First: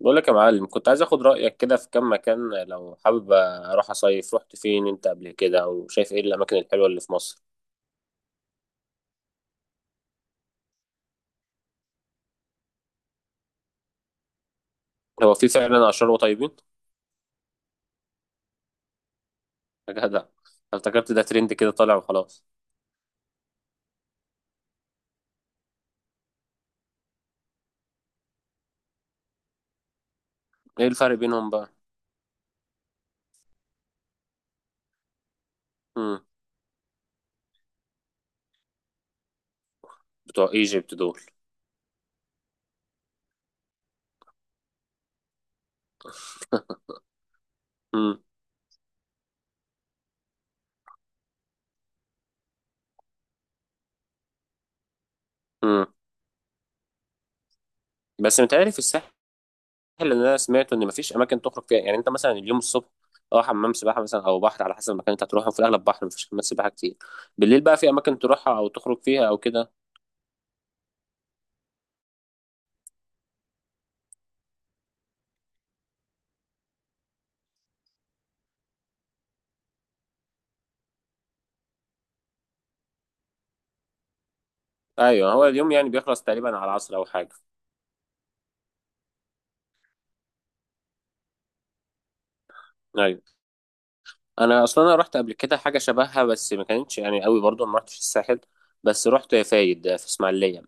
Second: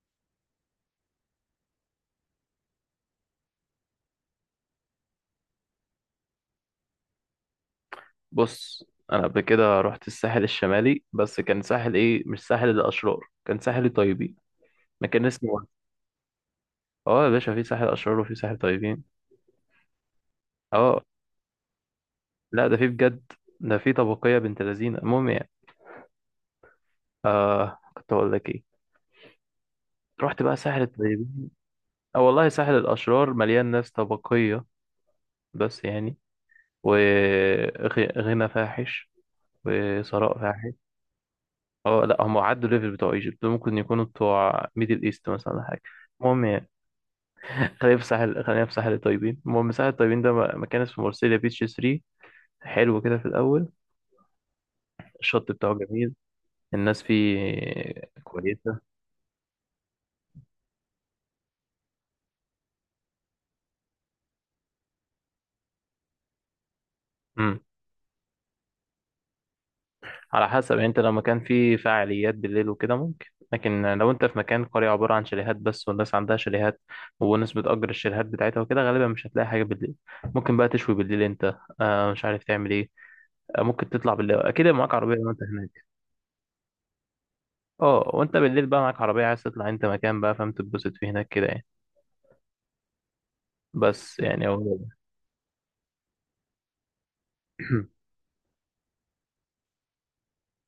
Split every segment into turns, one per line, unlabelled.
بقول لك يا معلم، كنت عايز اخد رأيك كده في كام مكان لو حابب اروح اصيف. رحت فين انت قبل كده وشايف ايه الاماكن الحلوة اللي في مصر؟
بص، انا قبل كده رحت الساحل الشمالي. بس كان ساحل ايه؟ مش ساحل الاشرار، كان ساحل طيبين. مكان
هو في
اسمه وهم.
فعلا اشرار وطيبين؟
اه يا باشا، في ساحل اشرار وفي ساحل طيبين.
يا جدع.
اه
افتكرت ده ترند كده طالع وخلاص.
لا، ده في بجد، ده في طبقيه بنت لذينه. المهم يعني، آه كنت اقول لك ايه؟ رحت بقى ساحل
ايه الفرق
الطيبين.
بينهم بقى؟
اه والله، ساحل الاشرار مليان ناس طبقيه، بس يعني،
امم.
وغنى فاحش وثراء
بتوع
فاحش.
ايجيبت دول؟
اه لا، هم عدوا ليفل بتوع ايجيبت، ممكن يكونوا بتوع ميدل ايست مثلا ولا حاجه. المهم يعني،
امم.
خلينا في ساحل الطيبين. المهم ساحل الطيبين ده مكان اسمه مرسيليا بيتش 3. حلو كده في الأول، الشط بتاعه
امم.
جميل، الناس فيه
بس متهيألي في
كويسة.
الساحل اللي انا سمعته ان مفيش اماكن تخرج فيها، يعني انت مثلا اليوم الصبح اه حمام سباحة مثلا او بحر على حسب المكان اللي انت هتروحه، في الاغلب بحر مفيش حمامات سباحة كتير.
امم،
بالليل بقى في اماكن تروحها او تخرج فيها او كده؟
على حسب يعني. انت لو مكان فيه فعاليات بالليل وكده، ممكن. لكن لو انت في مكان قرية عبارة عن شاليهات بس، والناس عندها شاليهات، والناس بتأجر الشاليهات بتاعتها وكده، غالبا مش هتلاقي حاجة بالليل. ممكن بقى تشوي بالليل انت، آه مش عارف تعمل ايه. آه ممكن تطلع بالليل، اكيد معاك عربية لو
ايوه،
انت
هو اليوم يعني
هناك.
بيخلص تقريبا على العصر او حاجة.
اه، وانت بالليل بقى معاك عربية عايز تطلع، انت مكان بقى فاهم تتبسط فيه هناك كده يعني.
ايوه.
بس يعني هو
انا اصلا
ده.
انا رحت قبل كده حاجه شبهها بس ما كانتش يعني قوي، برضو ما رحتش الساحل. بس رحت فايد في اسماعيليه.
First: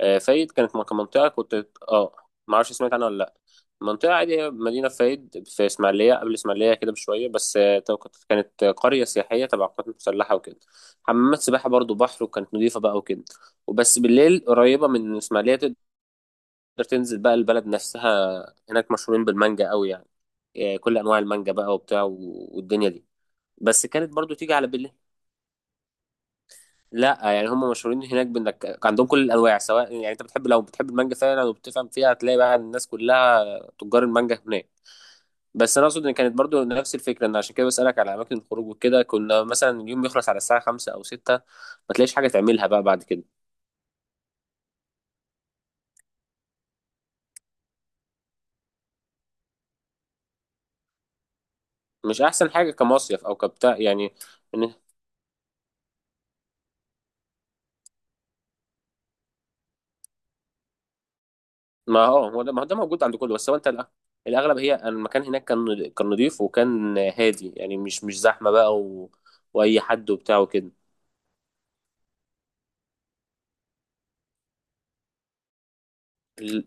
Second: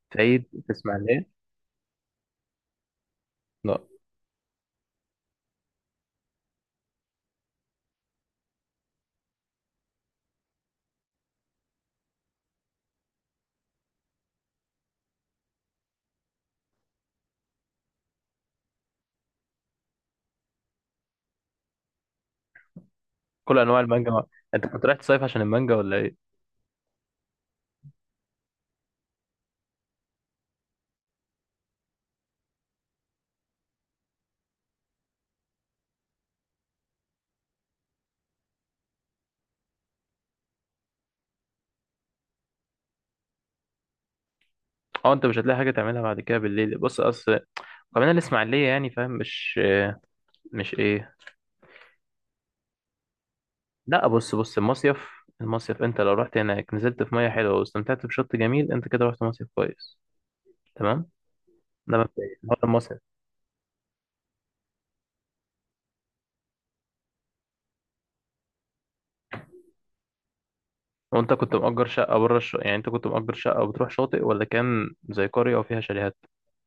سعيد
فايد
في
كانت
اسماعيلية.
كمنطقه كنت ما اعرفش سمعت عنها ولا لا.
لا.
منطقه عاديه، مدينه فايد في اسماعيليه قبل اسماعيليه كده بشويه، بس كانت قريه سياحيه تبع القوات المسلحه وكده. حمامات سباحه برضو بحر وكانت نظيفه بقى وكده. وبس بالليل قريبه من اسماعيليه تقدر تنزل بقى البلد نفسها. هناك مشهورين بالمانجا قوي يعني. كل انواع المانجا بقى وبتاع والدنيا دي.
كل انواع
بس
المانجا
كانت
ما.
برضو تيجي
انت
على
كنت
بالليل.
رايح تصيف عشان المانجا ولا ايه؟
لا يعني هم مشهورين هناك بانك عندهم كل الانواع، سواء يعني انت بتحب المانجا فعلا وبتفهم فيها هتلاقي بقى الناس كلها تجار المانجا هناك. بس انا اقصد ان كانت برضو نفس الفكره، ان عشان كده بسالك على اماكن الخروج وكده، كنا مثلا اليوم بيخلص على الساعه 5 او 6، ما تلاقيش حاجه تعملها بقى بعد كده.
اه، انت مش هتلاقي حاجه تعملها بعد كده بالليل. بص، اصل كمان الاسماعيليه يعني، فاهم؟ مش ايه.
مش احسن حاجه كمصيف او كبتاع
لا،
يعني.
بص،
إن-
المصيف، المصيف انت لو رحت هناك، نزلت في ميه حلوه واستمتعت بشط جميل، انت كده رحت مصيف كويس. تمام. ده
ما هو
مبدئيا
هو ده
هو ده
ما هو ده
المصيف.
موجود عند كله، بس هو انت الاغلب، هي أن المكان هناك كان نضيف وكان هادي، يعني مش زحمه بقى واي حد وبتاع وكده.
وانت كنت مأجر شقه بره يعني انت كنت مأجر شقه وبتروح شاطئ، ولا كان زي قريه وفيها شاليهات؟
ل-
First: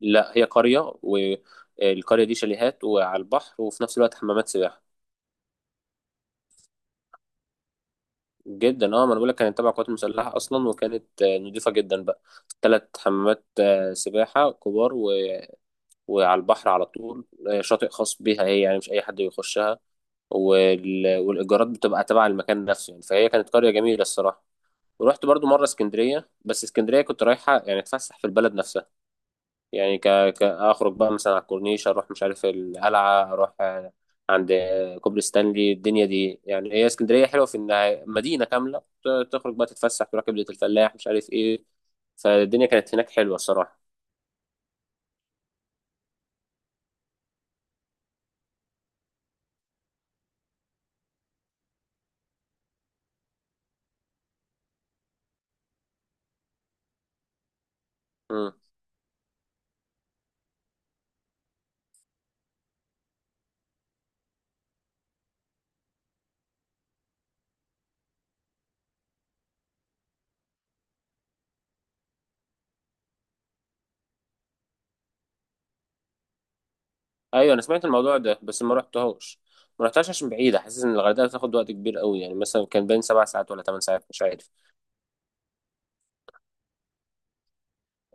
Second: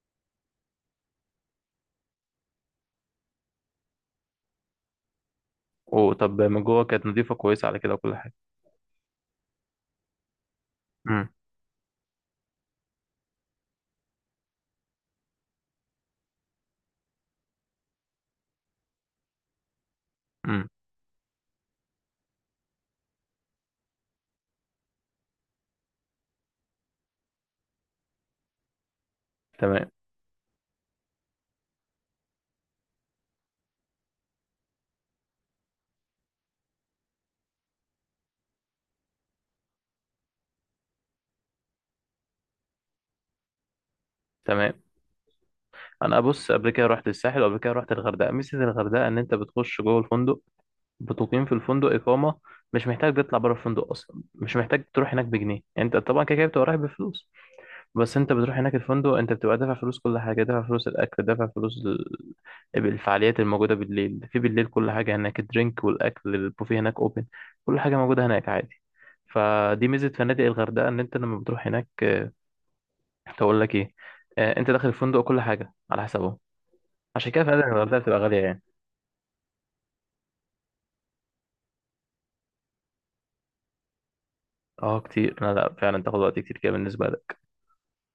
لا، هي قرية والقرية دي شاليهات وعلى البحر وفي نفس الوقت حمامات سباحة.
وطب من جوه كانت نظيفه كويسه على كده وكل حاجه؟
جدا، اه، ما انا بقول لك كانت تبع القوات المسلحة اصلا، وكانت
امم.
نضيفة جدا بقى. ثلاث حمامات سباحة كبار وعلى البحر على طول. شاطئ خاص بيها هي، يعني مش اي حد بيخشها.
امم.
والايجارات بتبقى تبع المكان نفسه، يعني فهي كانت قرية جميلة الصراحة. ورحت برضو مرة اسكندرية، بس اسكندرية كنت رايحة يعني اتفسح في البلد نفسها.
تمام.
يعني اخرج بقى مثلا على الكورنيش، اروح مش عارف القلعه، اروح عند كوبري ستانلي الدنيا دي، يعني هي اسكندريه حلوه في انها مدينه كامله. تخرج بقى تتفسح، تروح كبده الفلاح مش عارف ايه. فالدنيا كانت هناك حلوه الصراحه.
تمام. انا بص، قبل كده رحت الساحل، وقبل كده رحت الغردقه. ميزه الغردقه ان انت بتخش جوه الفندق، بتقيم في الفندق اقامه، مش محتاج تطلع بره الفندق اصلا، مش محتاج تروح هناك بجنيه. يعني انت طبعا كده كده بتبقى رايح بفلوس، بس انت
امم.
بتروح هناك الفندق، انت بتبقى دافع فلوس. كل حاجه دافع فلوس، الاكل دافع فلوس، الفعاليات الموجوده بالليل في بالليل، كل حاجه هناك، الدرينك والاكل، البوفيه هناك اوبن، كل حاجه موجوده هناك عادي. فدي ميزه فنادق الغردقه، ان انت لما بتروح هناك هقول لك ايه، انت داخل الفندق كل حاجه على حسابهم. عشان كده
ايوه انا
فعلا
سمعت
الغردقه
الموضوع
بتبقى
ده
غاليه يعني.
بس ما رحتهاش. ما رحتهاش عشان بعيده، حاسس ان الغردقه بتاخد وقت كبير قوي، يعني مثلا كان بين 7 ساعات ولا 8 ساعات، مش عارف.
اه كتير، لا لا، فعلا تاخد وقت كتير كده بالنسبه لك.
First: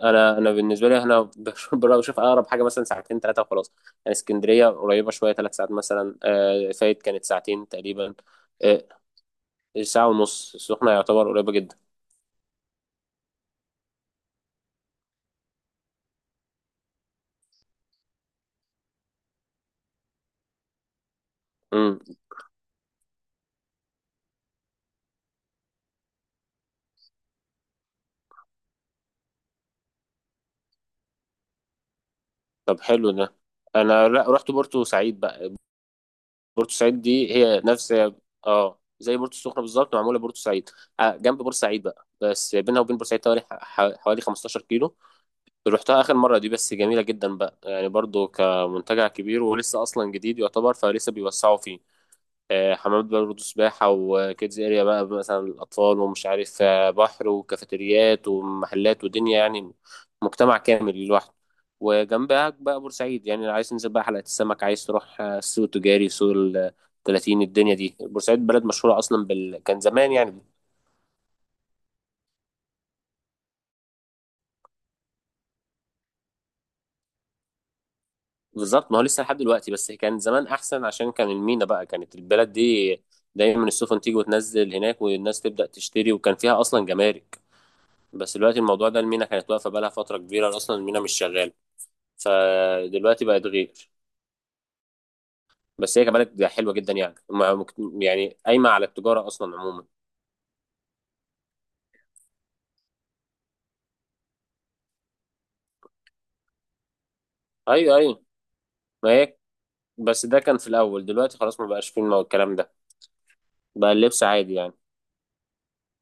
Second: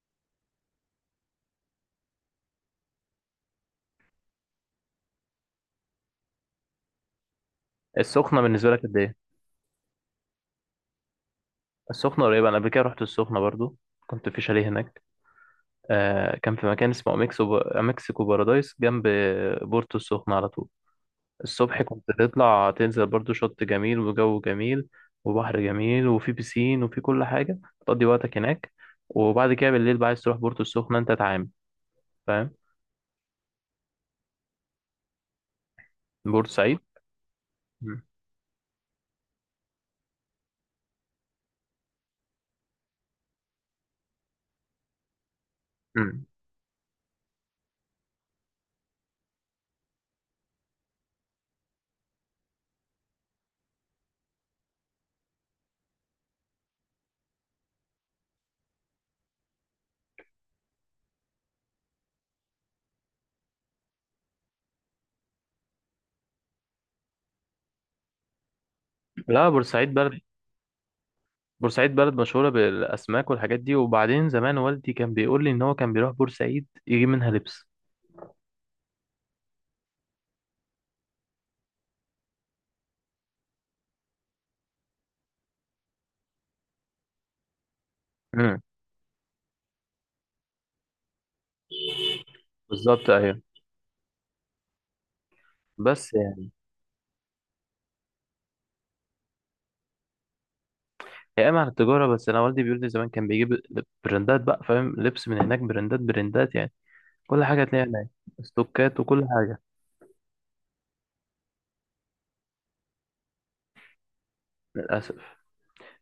انا بالنسبه لي انا بشوف اقرب حاجه مثلا ساعتين ثلاثه وخلاص. يعني اسكندريه قريبه شويه، 3 ساعات مثلا، فايت كانت ساعتين تقريبا.
السخنه بالنسبه لك
آه،
قد ايه؟
ساعه ونص السخنه يعتبر قريبه جدا.
السخنه قريبه، انا قبل كده رحت السخنه برضو، كنت في شاليه هناك. آه كان في مكان اسمه مكسيكو بارادايس جنب بورتو السخنه على طول. الصبح
امم.
كنت تطلع تنزل، برضو شط جميل وجو جميل وبحر جميل، وفي بسين، وفي كل حاجه تقضي وقتك هناك. وبعد كده بالليل بقى عايز تروح بورتو السخنه، انت تعامل، فاهم.
طب حلو ده. انا لا، رحت بورتو سعيد بقى. بورتو
بورسعيد.
سعيد دي هي نفس،
مم.
اه، زي بورتو السخنه بالظبط، معموله بورتو سعيد جنب بورسعيد سعيد بقى، بس بينها وبين بورسعيد حوالي 15 كيلو. رحتها اخر
مم.
مره دي بس جميله جدا بقى، يعني برضو كمنتجع كبير ولسه اصلا جديد يعتبر فلسه بيوسعوا فيه. حمامات برضه سباحة وكيدز اريا بقى مثلا الأطفال، ومش عارف بحر وكافيتريات ومحلات ودنيا، يعني مجتمع كامل لوحده. وجنبها بقى بورسعيد، يعني عايز تنزل بقى حلقة السمك، عايز تروح السوق التجاري، سوق ال 30 الدنيا دي. بورسعيد بلد مشهورة أصلا
لا،
كان
بورسعيد
زمان
بلد،
يعني.
بورسعيد بلد مشهورة بالأسماك والحاجات دي. وبعدين زمان والدي كان بيقول لي إن هو كان بيروح بورسعيد يجيب منها لبس.
بالظبط، ما هو لسه لحد دلوقتي، بس كان زمان أحسن عشان كان المينا بقى كانت البلد دي دايما السفن تيجي وتنزل هناك، والناس تبدأ تشتري، وكان فيها أصلا جمارك. بس دلوقتي
امم.
الموضوع ده المينا كانت واقفة بقالها فترة كبيرة، أصلا المينا مش شغالة.
بالظبط،
فدلوقتي
أيوة،
بقت غير. بس هي
بس
كبلد
يعني،
حلوة جدا يعني يعني قايمة على التجارة أصلا عموما.
هي قايمة على التجارة. بس أنا والدي بيقول لي زمان كان بيجيب براندات بقى، فاهم، لبس من هناك، براندات يعني، كل حاجة تلاقيها
أيوه،
هناك،
أيوه.
ستوكات
ما
وكل
هي،
حاجة.
بس ده كان في الأول، دلوقتي خلاص ما بقاش فيه الكلام ده، بقى اللبس عادي يعني.
للأسف.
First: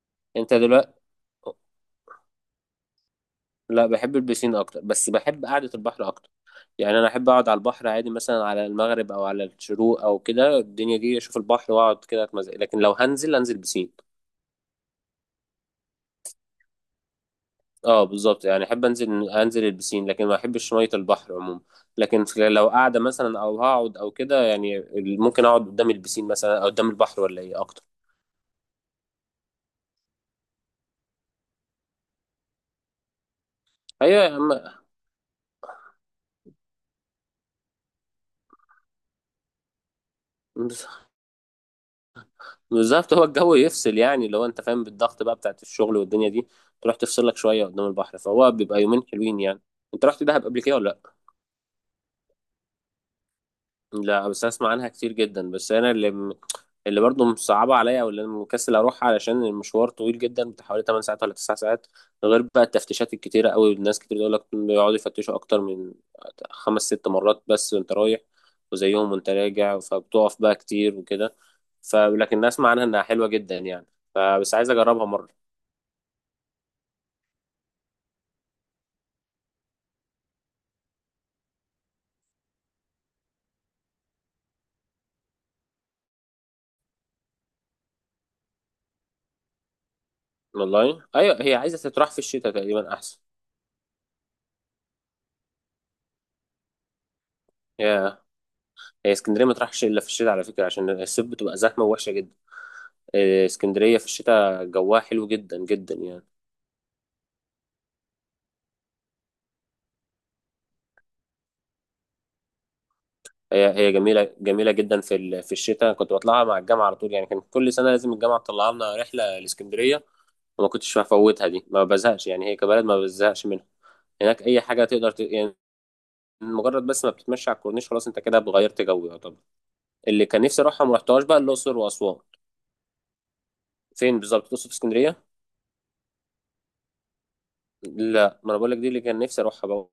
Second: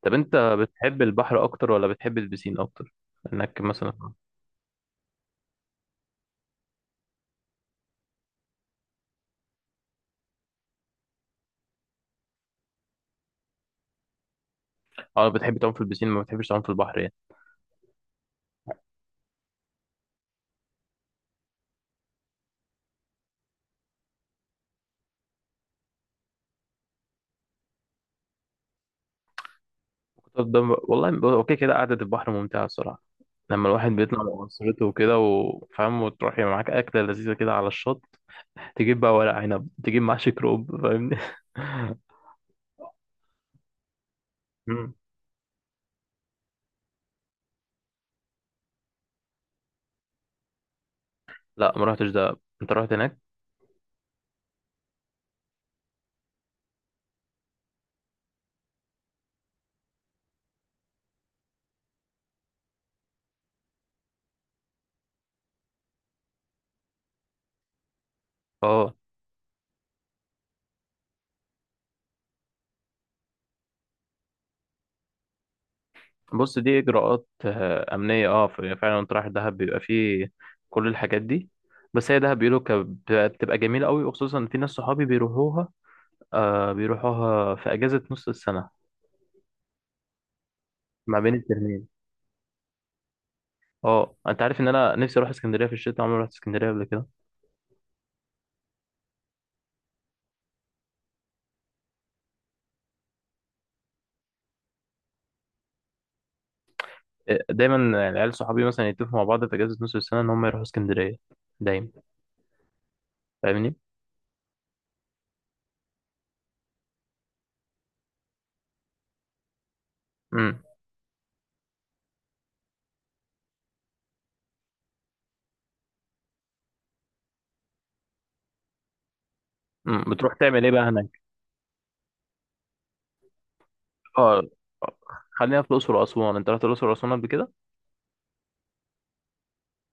طب أنت
أنت
بتحب
دلوقتي؟
البحر أكتر ولا بتحب البسين أكتر؟ إنك
لا،
مثلا،
بحب البسين أكتر، بس بحب قعدة البحر أكتر. يعني أنا أحب أقعد على البحر عادي، مثلا على المغرب أو على الشروق أو كده الدنيا دي، أشوف البحر وأقعد كده أتمزق، لكن لو هنزل أنزل بسين.
أه بتحب تعوم في البسين، ما بتحبش تعوم في البحر يعني.
اه، بالظبط، يعني احب انزل البسين، لكن ما احبش ميه البحر عموما. لكن لو قاعده مثلا او هقعد او كده، يعني ممكن اقعد قدام البسين مثلا او قدام البحر ولا ايه اكتر.
طب ده والله اوكي كده، قعدة البحر ممتعة الصراحة، لما الواحد بيطلع
ايوه
مع أسرته وكده، وفاهم، وتروحي معاك أكلة لذيذة كده على الشط، تجيب بقى ورق عنب، تجيب محشي كروب، فاهمني؟
بالظبط، هو الجو يفصل، يعني لو انت فاهم
مم.
بالضغط بقى بتاعت الشغل والدنيا دي، تروح تفصل لك شويه قدام البحر، فهو بيبقى يومين حلوين يعني. انت رحت دهب قبل كده ولا لا؟
لا ما رحتش دهب، انت رحت هناك؟
لا، بس اسمع عنها كتير جدا، بس انا اللي اللي برضه مصعبه عليا، او اللي انا مكسل اروح علشان المشوار طويل جدا بتاع حوالي 8 ساعات ولا 9 ساعات، غير بقى التفتيشات الكتيره قوي، الناس كتير بيقول لك بيقعدوا يفتشوا اكتر من خمس ست مرات بس وانت رايح،
اه
وزيهم وانت راجع، فبتقف بقى كتير وكده. ف لكن الناس اسمع عنها انها حلوه جدا يعني، فبس عايز اجربها مره.
بص، دي اجراءات امنيه. اه فعلا انت رايح دهب بيبقى فيه كل الحاجات دي. بس هي دهب بيقولوا بتبقى جميله قوي، وخصوصا في ناس صحابي بيروحوها، آه بيروحوها في اجازه نص السنة،
والله
ما بين
ايوه، هي عايزه
الترمين.
تتراح في الشتاء تقريبا احسن.
اه انت عارف ان انا نفسي اروح اسكندريه في الشتاء؟ عمري ما رحت اسكندريه قبل كده.
هي هي اسكندريه ما تروحش الا في الشتاء على فكره عشان الصيف بتبقى زحمه ووحشه جدا. إيه، اسكندرية في الشتاء جواها حلو جدا جدا يعني.
إيه، دايما العيال صحابي مثلا يتفقوا مع بعض في اجازه نص السنه ان هم يروحوا اسكندريه دايما،
هي
فاهمني.
هي جميلة جميلة جدا في في الشتاء، كنت بطلعها مع الجامعة على طول، يعني كان كل سنة لازم الجامعة تطلع لنا رحلة لاسكندرية.
امم.
وما كنتش هفوتها دي، ما بزهقش يعني هي كبلد ما بزهقش منها. هناك أي حاجة تقدر يعني مجرد بس ما بتتمشى على الكورنيش خلاص أنت كده غيرت جو يعتبر.
أمم.
اللي
بتروح
كان نفسي
تعمل ايه بقى
أروحها ما
هناك؟
رحتهاش بقى الأقصر وأسوان. فين
اه،
بالظبط الأقصر في
آه،
اسكندرية؟
خلينا في الاقصر واسوان، انت رحت الاقصر واسوان قبل كده؟
لا، ما أنا بقول لك دي اللي كان نفسي أروحها بقى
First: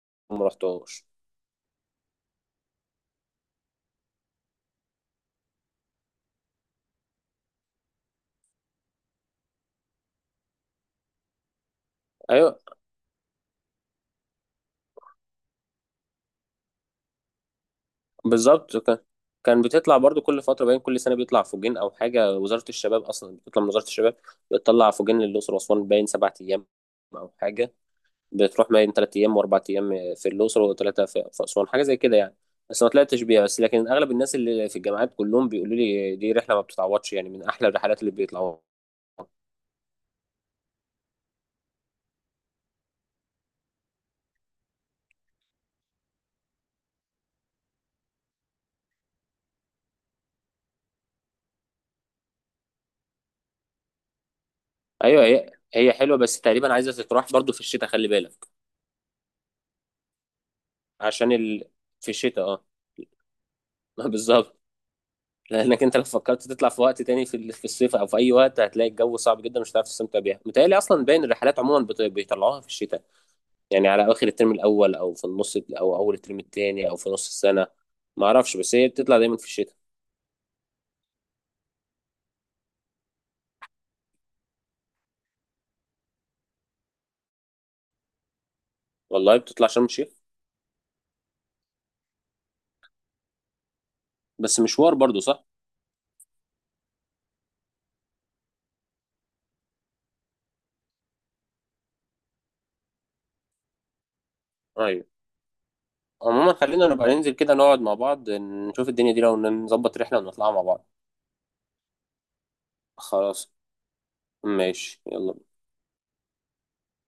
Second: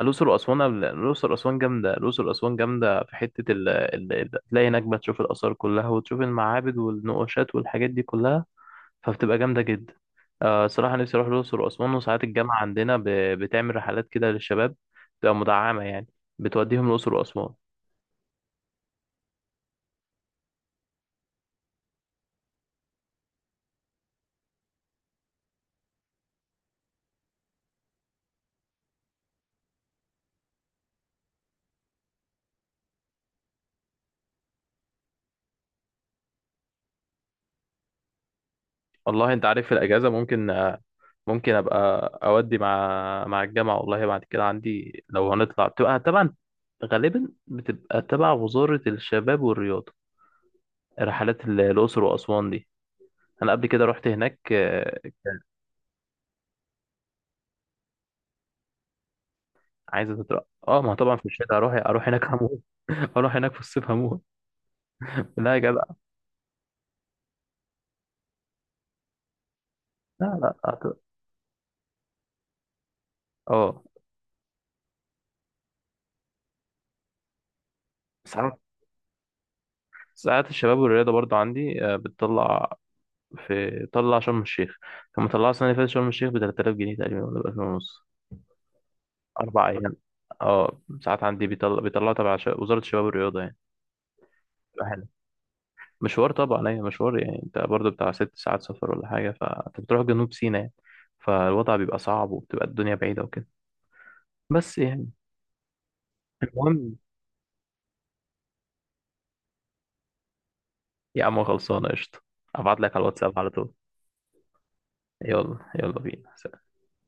وما رحتهاش.
الاقصر واسوان جامده، الاقصر واسوان جامده، في حته تلاقي هناك بقى تشوف الاثار كلها، وتشوف المعابد والنقوشات والحاجات دي كلها، فبتبقى جامدة جدا. آه صراحة نفسي أروح الأقصر وأسوان، وساعات الجامعة
ايوه،
عندنا بتعمل رحلات كده للشباب، بتبقى مدعمة يعني، بتوديهم الأقصر وأسوان.
بالظبط. كان بتطلع برضو كل فترة، باين كل سنة بيطلع فوجين أو حاجة، وزارة الشباب أصلا بتطلع، من وزارة الشباب بتطلع فوجين للأقصر وأسوان، باين 7 أيام أو حاجة. بتروح باين 3 أيام وأربع أيام في الأقصر، وتلاتة في أسوان، حاجة زي كده يعني. بس ما طلعتش بيها، بس لكن أغلب الناس اللي في الجامعات كلهم بيقولوا لي دي رحلة ما بتتعوضش يعني، من أحلى الرحلات اللي بيطلعوها.
والله أنت عارف، في الأجازة ممكن ممكن أبقى أودي مع الجامعة. والله بعد كده عندي لو هنطلع بتبقى طبعا، غالبا بتبقى تبع وزارة الشباب والرياضة، رحلات الأقصر وأسوان دي. أنا قبل كده رحت هناك آه.
أيوه، هي حلوة، بس تقريبا عايزة تتراح برضو في الشتاء، خلي بالك.
عايزة تترقى، أه ما هو طبعا في
عشان
الشتاء. أروح
في
هناك
الشتاء
هموت. أروح هناك في الصيف هموت.
بالظبط.
لا يا جدع.
لانك انت لو فكرت تطلع في وقت تاني، في في الصيف او في اي وقت، هتلاقي الجو صعب جدا مش هتعرف تستمتع
لا
بيها، متهيألي
لا،
اصلا باين الرحلات عموما بيطلعوها في الشتاء.
اه.
يعني على اواخر الترم الاول او في النص او اول الترم التاني او في نص السنه، ما اعرفش،
ساعات،
بس هي بتطلع دايما في الشتاء.
ساعات الشباب والرياضة برضو عندي بتطلع في، طلع شرم الشيخ. كان مطلعها السنة اللي فاتت شرم الشيخ ب 3000 جنيه تقريبا، ولا ب 2000 ونص.
والله بتطلع
أربع
شرم
أيام
الشيخ؟
اه ساعات عندي بيطلع، بيطلع تبع وزارة الشباب والرياضة يعني،
بس
بتبقى
مشوار
حلو.
برضو صح.
مشوار طبعا، أيوة مشوار، يعني أنت برضو بتاع 6 ساعات سفر ولا حاجة، فأنت بتروح جنوب سيناء يعني، فالوضع بيبقى صعب، وبتبقى الدنيا بعيدة وكده، بس
ايوه.
يعني.
عموما خلينا
المهم
نبقى ننزل كده نقعد مع بعض نشوف الدنيا دي، لو نظبط رحله ونطلعها مع بعض.
يا عم، خلصانة قشطة، أبعت لك على الواتساب على
خلاص.
طول.
ماشي، يلا.
يلا يلا بينا.